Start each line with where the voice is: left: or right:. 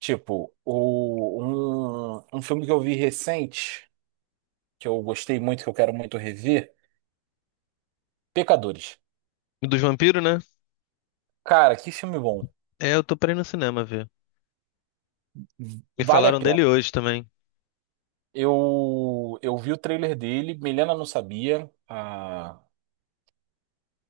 right: Tipo, um filme que eu vi recente, que eu gostei muito, que eu quero muito rever, Pecadores.
left: Dos vampiros, né?
right: Cara, que filme bom.
left: É, eu tô pra ir no cinema ver. Me
right: Vale a
left: falaram
right: pena.
left: dele hoje também.
right: Eu vi o trailer dele, Milena não sabia. A,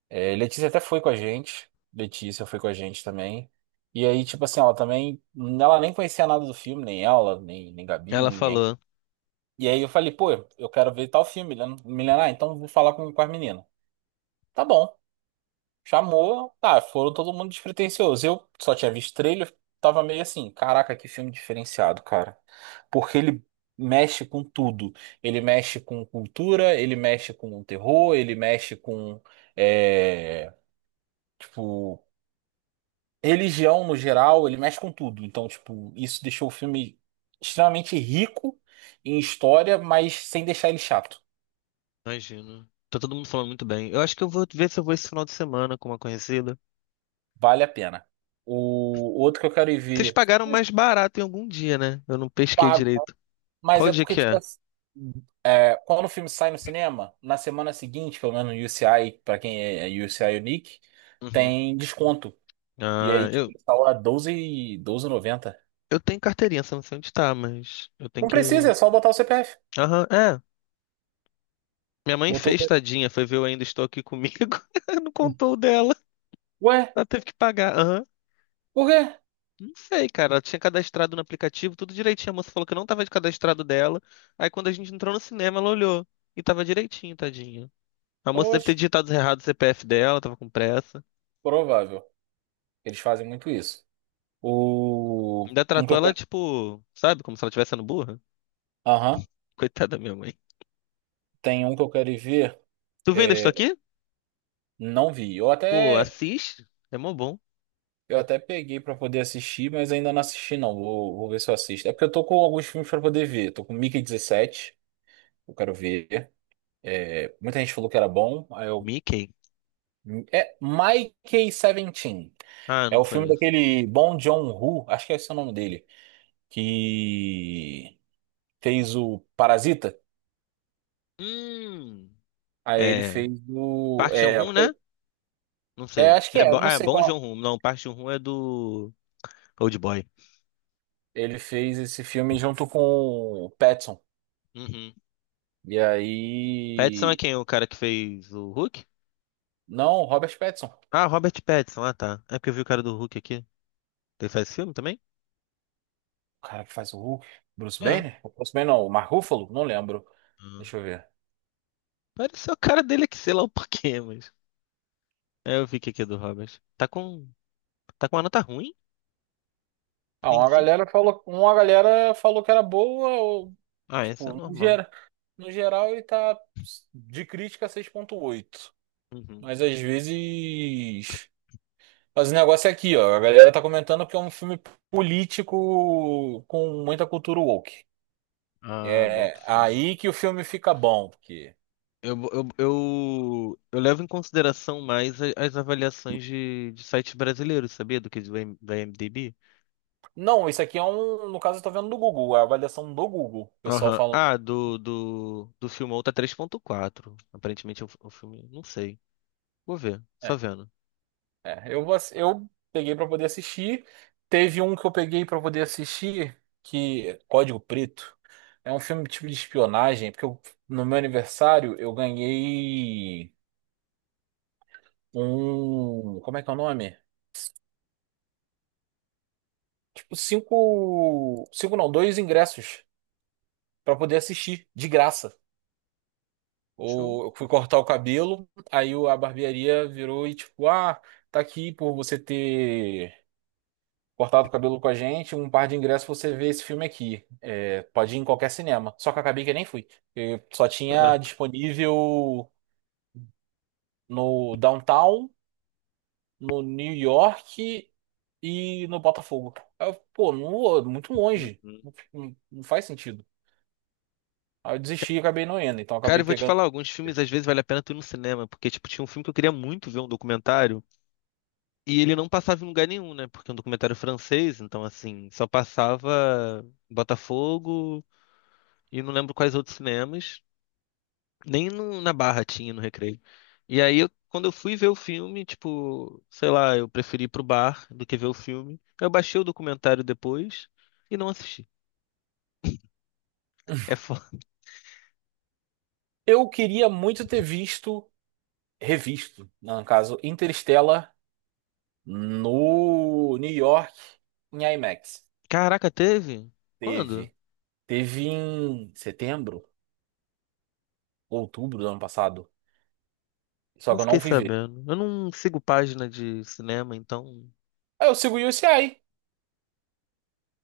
right: é, Letícia até foi com a gente. Letícia foi com a gente também. E aí, tipo assim, ela também. Ela nem conhecia nada do filme, nem ela, nem Gabi,
left: Ela
right: nem ninguém.
left: falou.
right: E aí eu falei, pô, eu quero ver tal filme, Milena. Milena, então vou falar com as meninas. Tá bom. Chamou, tá, foram todo mundo despretensioso. Eu só tinha visto trailer, tava meio assim, caraca, que filme diferenciado, cara. Porque ele mexe com tudo. Ele mexe com cultura, ele mexe com terror, ele mexe com, é, tipo, religião no geral, ele mexe com tudo. Então, tipo, isso deixou o filme extremamente rico em história, mas sem deixar ele chato.
left: Imagino. Tá todo mundo falando muito bem. Eu acho que eu vou ver se eu vou esse final de semana com uma conhecida.
right: Vale a pena. O outro que eu quero ir
left: Vocês
right: ver.
left: pagaram mais barato em algum dia, né? Eu não pesquei direito.
right: Mas
left: Qual
right: é
left: dia
right: porque,
left: que
right: tipo,
left: é?
right: assim, quando o filme sai no cinema, na semana seguinte, pelo menos no UCI, pra quem é UCI Unique,
left: Uhum.
right: tem desconto. E aí,
left: Ah,
right: tipo,
left: eu,
right: ele tá doze 12, 12,90.
left: eu tenho carteirinha, só não sei onde tá, mas eu tenho
right: Não precisa,
left: que.
right: é só botar o CPF.
left: Aham, é. Minha mãe
right: Botou o
left: fez,
right: CPF.
left: tadinha, foi ver Eu Ainda Estou Aqui Comigo. Não contou o dela.
right: Ué,
left: Ela teve que pagar. Aham.
right: por quê?
left: Não sei, cara. Ela tinha cadastrado no aplicativo, tudo direitinho. A moça falou que não tava de cadastrado dela. Aí quando a gente entrou no cinema, ela olhou. E tava direitinho, tadinha. A moça deve
right: Oxe,
left: ter digitado errado o CPF dela, tava com pressa.
right: provável. Eles fazem muito isso.
left: Ainda
right: Um que
left: tratou
right: eu
left: ela,
right: quero.
left: tipo, sabe, como se ela estivesse sendo burra.
right: Aham.
left: Coitada da minha mãe.
right: Tem um que eu quero ir ver.
left: Tu vendo estou
right: É,
left: aqui?
right: não vi.
left: Pô, assiste. É mó bom.
right: Eu até peguei pra poder assistir, mas ainda não assisti, não. Vou ver se eu assisto. É porque eu tô com alguns filmes pra poder ver. Tô com Mickey 17. Eu quero ver. É, muita gente falou que era bom. Aí eu.
left: Mickey?
right: É Mickey 17.
left: Ah,
right: É
left: não
right: o filme
left: conheço.
right: daquele Bong Joon-ho, acho que é esse o nome dele, que fez o Parasita.
left: Hum.
right: Aí ele
left: É.
right: fez o.
left: Park Chan-wook, né? Não sei.
right: Acho que
left: É
right: é,
left: bom, ah,
right: não
left: é
right: sei
left: bom
right: qual.
left: Joon-ho. Não, Park Chan-wook é do Old Boy.
right: Ele fez esse filme junto com o Pattinson.
left: Uhum.
right: E
left: Pattinson é
right: aí.
left: quem? O cara que fez o Hulk?
right: Não, Robert Pattinson.
left: Ah, Robert Pattinson. Ah, tá. É porque eu vi o cara do Hulk aqui. Ele faz filme também?
right: O cara que faz o Hulk. Bruce
left: É. Ah.
right: Banner? O Bruce Banner não, o Mark Ruffalo? Não lembro. Deixa eu ver.
left: Pareceu o cara dele aqui, sei lá o porquê, mas... É, eu vi que aqui é do Robert. Tá com... Tá com uma nota ruim?
right: Ah, uma
left: Ruimzinho?
right: galera falou, uma galera falou que era boa, ou,
left: Ah, essa é
right: tipo, no,
left: normal.
right: geral no geral ele tá de crítica 6.8.
left: Uhum.
right: Mas às vezes. Mas o negócio é aqui, ó. A galera tá comentando que é um filme político com muita cultura woke.
left: Ah, boto
right: É
left: fé.
right: aí que o filme fica bom, porque.
left: Eu levo em consideração mais a- as avaliações de sites brasileiros, sabia? Do que do M- da IMDb.
right: Não, isso aqui é um. No caso, eu tô vendo do Google, a avaliação do Google. O pessoal
left: Aham.
right: falando.
left: Ah, do filme tá 3,4. Aparentemente o filme. Não sei. Vou ver,
right: é,
left: só vendo.
right: eu peguei pra poder assistir. Teve um que eu peguei pra poder assistir, que é Código Preto. É um filme tipo de espionagem, porque no meu aniversário eu ganhei um. Como é que é o nome? Tipo, cinco. Cinco não, dois ingressos pra poder assistir, de graça.
left: Show,
right: Eu fui cortar o cabelo, aí a barbearia virou e tipo, tá aqui por você ter. Cortava o cabelo com a gente, um par de ingressos pra você vê esse filme aqui. É, pode ir em qualquer cinema. Só que eu acabei que eu nem fui. Eu só tinha
left: cara.
right: disponível no Downtown, no New York e no Botafogo. Aí eu, pô, não- muito longe.
left: Uhum.
right: Não, não faz sentido. Aí eu desisti e acabei não indo. Então eu
left: Cara,
right: acabei
left: eu vou te
right: pegando.
left: falar, alguns filmes às vezes vale a pena tu ir no cinema, porque tipo, tinha um filme que eu queria muito ver um documentário e ele não passava em lugar nenhum, né? Porque é um documentário francês, então assim, só passava em Botafogo e não lembro quais outros cinemas, nem no- na Barra tinha no Recreio. E aí eu- quando eu fui ver o filme, tipo, sei lá, eu preferi ir pro bar do que ver o filme. Eu baixei o documentário depois e não assisti. É foda.
right: Eu queria muito ter visto, revisto, né, no caso, Interstellar no New York em IMAX.
left: Caraca, teve? Quando?
right: Teve. Teve em setembro, outubro do ano passado. Só
left: Não
right: que eu
left: fiquei
right: não fui ver.
left: sabendo. Eu não sigo página de cinema, então.
right: Aí eu sigo o UCI.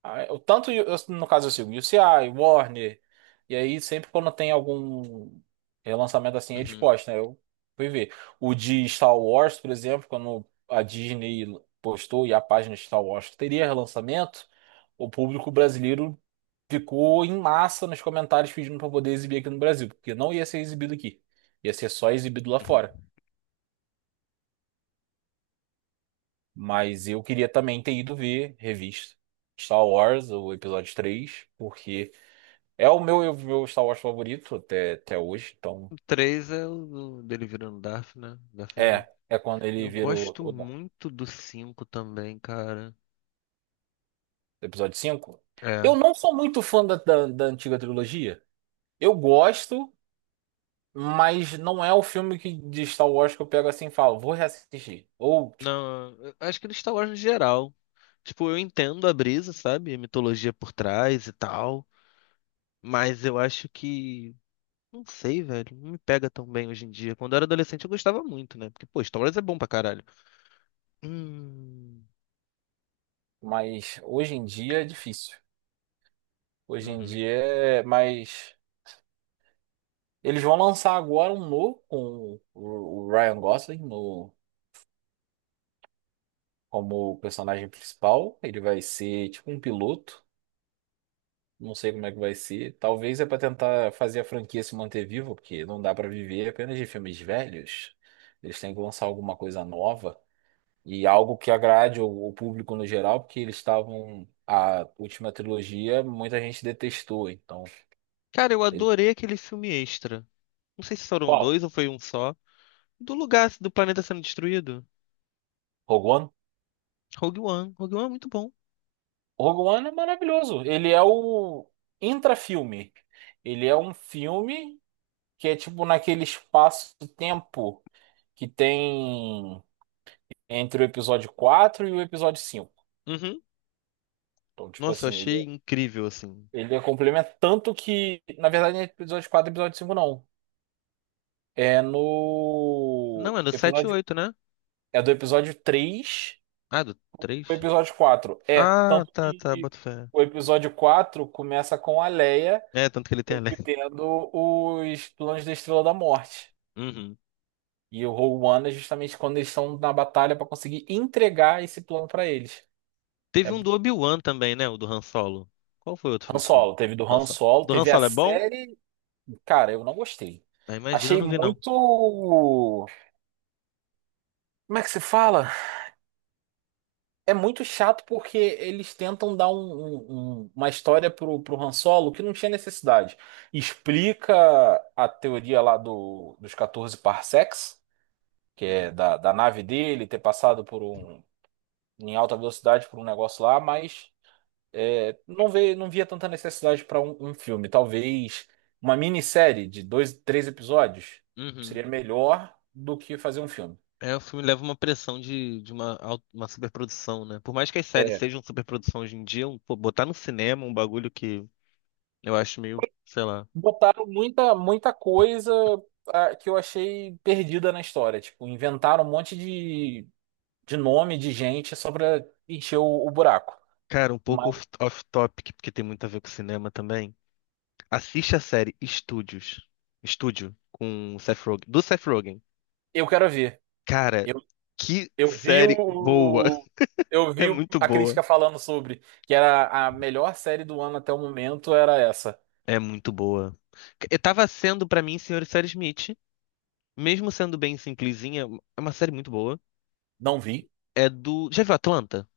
right: Aí, no caso, eu sigo o UCI, Warner. E aí, sempre quando tem algum relançamento assim, eles
left: Uhum,
right: postam, né? Eu fui ver. O de Star Wars, por exemplo, quando a Disney postou e a página de Star Wars que teria relançamento, o público brasileiro ficou em massa nos comentários pedindo para poder exibir aqui no Brasil, porque não ia ser exibido aqui. Ia ser só exibido lá
left: uhum.
right: fora. Mas eu queria também ter ido ver revista Star Wars, o episódio três, porque é o meu Star Wars favorito até hoje. Então,
left: O 3 é o do- dele virando Darth, né? Darth Vader.
right: é quando ele
left: Eu
right: vira
left: gosto
right: não,
left: muito do 5 também, cara.
right: o episódio cinco.
left: É.
right: Eu não sou muito fã da antiga trilogia. Eu gosto, mas não é o filme que, de Star Wars, que eu pego assim e falo, vou reassistir. Ou, tipo,
left: Não, eu acho que do Star Wars no geral. Tipo, eu entendo a brisa, sabe? A mitologia por trás e tal. Mas eu acho que. Não sei, velho. Não me pega tão bem hoje em dia. Quando eu era adolescente eu gostava muito, né? Porque, pô, Star Wars é bom pra caralho. Hum.
right: mas hoje em dia é difícil. Hoje em
left: Uhum.
right: dia é mais. Eles vão lançar agora um novo com o Ryan Gosling no, como personagem principal. Ele vai ser tipo um piloto. Não sei como é que vai ser. Talvez é para tentar fazer a franquia se manter viva, porque não dá para viver apenas de filmes velhos. Eles têm que lançar alguma coisa nova e algo que agrade o público no geral, porque eles estavam. A última trilogia muita gente detestou. Então,
left: Cara, eu
right: ele-
left: adorei aquele filme extra. Não sei se foram
right: qual?
left: dois ou foi um só. Do lugar do planeta sendo destruído.
right: Rogue One?
left: Rogue One. Rogue One é muito bom.
right: Rogue One é maravilhoso. Ele é o intrafilme. Ele é um filme que é tipo naquele espaço-tempo que tem entre o episódio 4 e o episódio 5.
left: Uhum.
right: Então, tipo
left: Nossa, eu
right: assim,
left: achei
right: ele,
left: incrível, assim.
right: ele é complemento, tanto que, na verdade, não é episódio 4, e episódio 5 não. É
left: Não,
right: no
left: é do 7 e
right: episódio
left: 8, né?
right: É do episódio três,
left: Ah, do
right: o
left: 3.
right: episódio 4. É,
left: Ah,
right: tanto
left: tá, tá,
right: que
left: boto fé.
right: o episódio 4 começa com a Leia
left: É, tanto que ele tem a lenda.
right: obtendo os planos da Estrela da Morte.
left: Uhum.
right: E o Rogue One é justamente quando eles estão na batalha para conseguir entregar esse plano para eles. É
left: Teve um do Obi-Wan também, né? O do Han Solo. Qual foi o outro
right: Han
left: filme solo?
right: Solo, teve do
left: Han
right: Han
left: Solo.
right: Solo,
left: Do Han
right: teve a
left: Solo é bom?
right: série. Cara, eu não gostei.
left: Ah, imagina, eu
right: Achei
left: não vi, não.
right: muito. Como é que se fala? É muito chato porque eles tentam dar uma história pro Han Solo que não tinha necessidade. Explica a teoria lá dos 14 parsecs, que é
left: Uhum.
right: da nave dele ter passado por um em alta velocidade por um negócio lá, mas não vê, não via tanta necessidade para um filme. Talvez uma minissérie de dois, três episódios
left: Uhum.
right: seria melhor do que fazer um filme.
left: É, o filme leva uma pressão de uma, au- uma superprodução, né? Por mais que as séries
right: É,
left: sejam superprodução hoje em dia, um- pô, botar no cinema um bagulho que eu acho meio, sei lá.
right: botaram muita, muita coisa, que eu achei perdida na história. Tipo, inventaram um monte de nome de gente só para encher o buraco.
left: Cara, um pouco
right: Mas
left: off- off-topic, porque tem muito a ver com cinema também. Assiste a série Estúdios. Estúdio, com o Seth Rogen. Do Seth Rogen.
right: eu quero ver.
left: Cara, que
right: Eu vi
left: série boa.
right: o.
left: É muito
right: A
left: boa.
right: crítica falando sobre que era a melhor série do ano até o momento, era essa.
left: É muito boa. Eu tava sendo pra mim, Senhor e Sarah Smith. Mesmo sendo bem simplesinha, é uma série muito boa.
right: Não vi.
left: É do. Já viu Atlanta?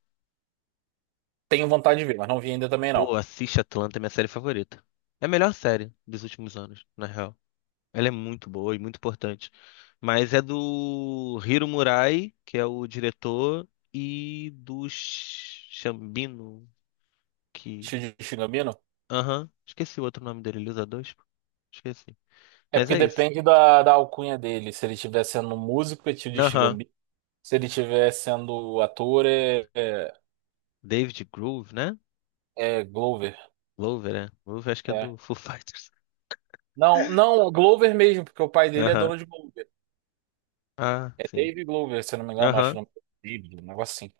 right: Tenho vontade de ver, mas não vi ainda também não.
left: Pô, assiste Atlanta, é minha série favorita. É a melhor série dos últimos anos, na real. Ela é muito boa e muito importante. Mas é do Hiro Murai, que é o diretor, e do Sh- Shambino, que.
right: Shuji Shigamino?
left: Aham, esqueci o outro nome dele, ele usa dois? Pô. Esqueci.
right: É
left: Mas
right: porque
left: é isso.
right: depende da alcunha dele. Se ele estiver sendo músico, é Shuji
left: Aham,
right: Shigami. Se ele estiver sendo ator, é, é,
left: David Groove, né?
right: é Glover.
left: Glover, é. Groove acho que é
right: É.
left: do Foo Fighters.
right: Não, não, é Glover mesmo, porque o pai dele é
left: Aham,
right: dono de Glover.
left: ah,
right: É
left: sim.
right: Dave Glover, se eu não me engano, acho
left: Aham,
right: o nome dele, um negócio assim.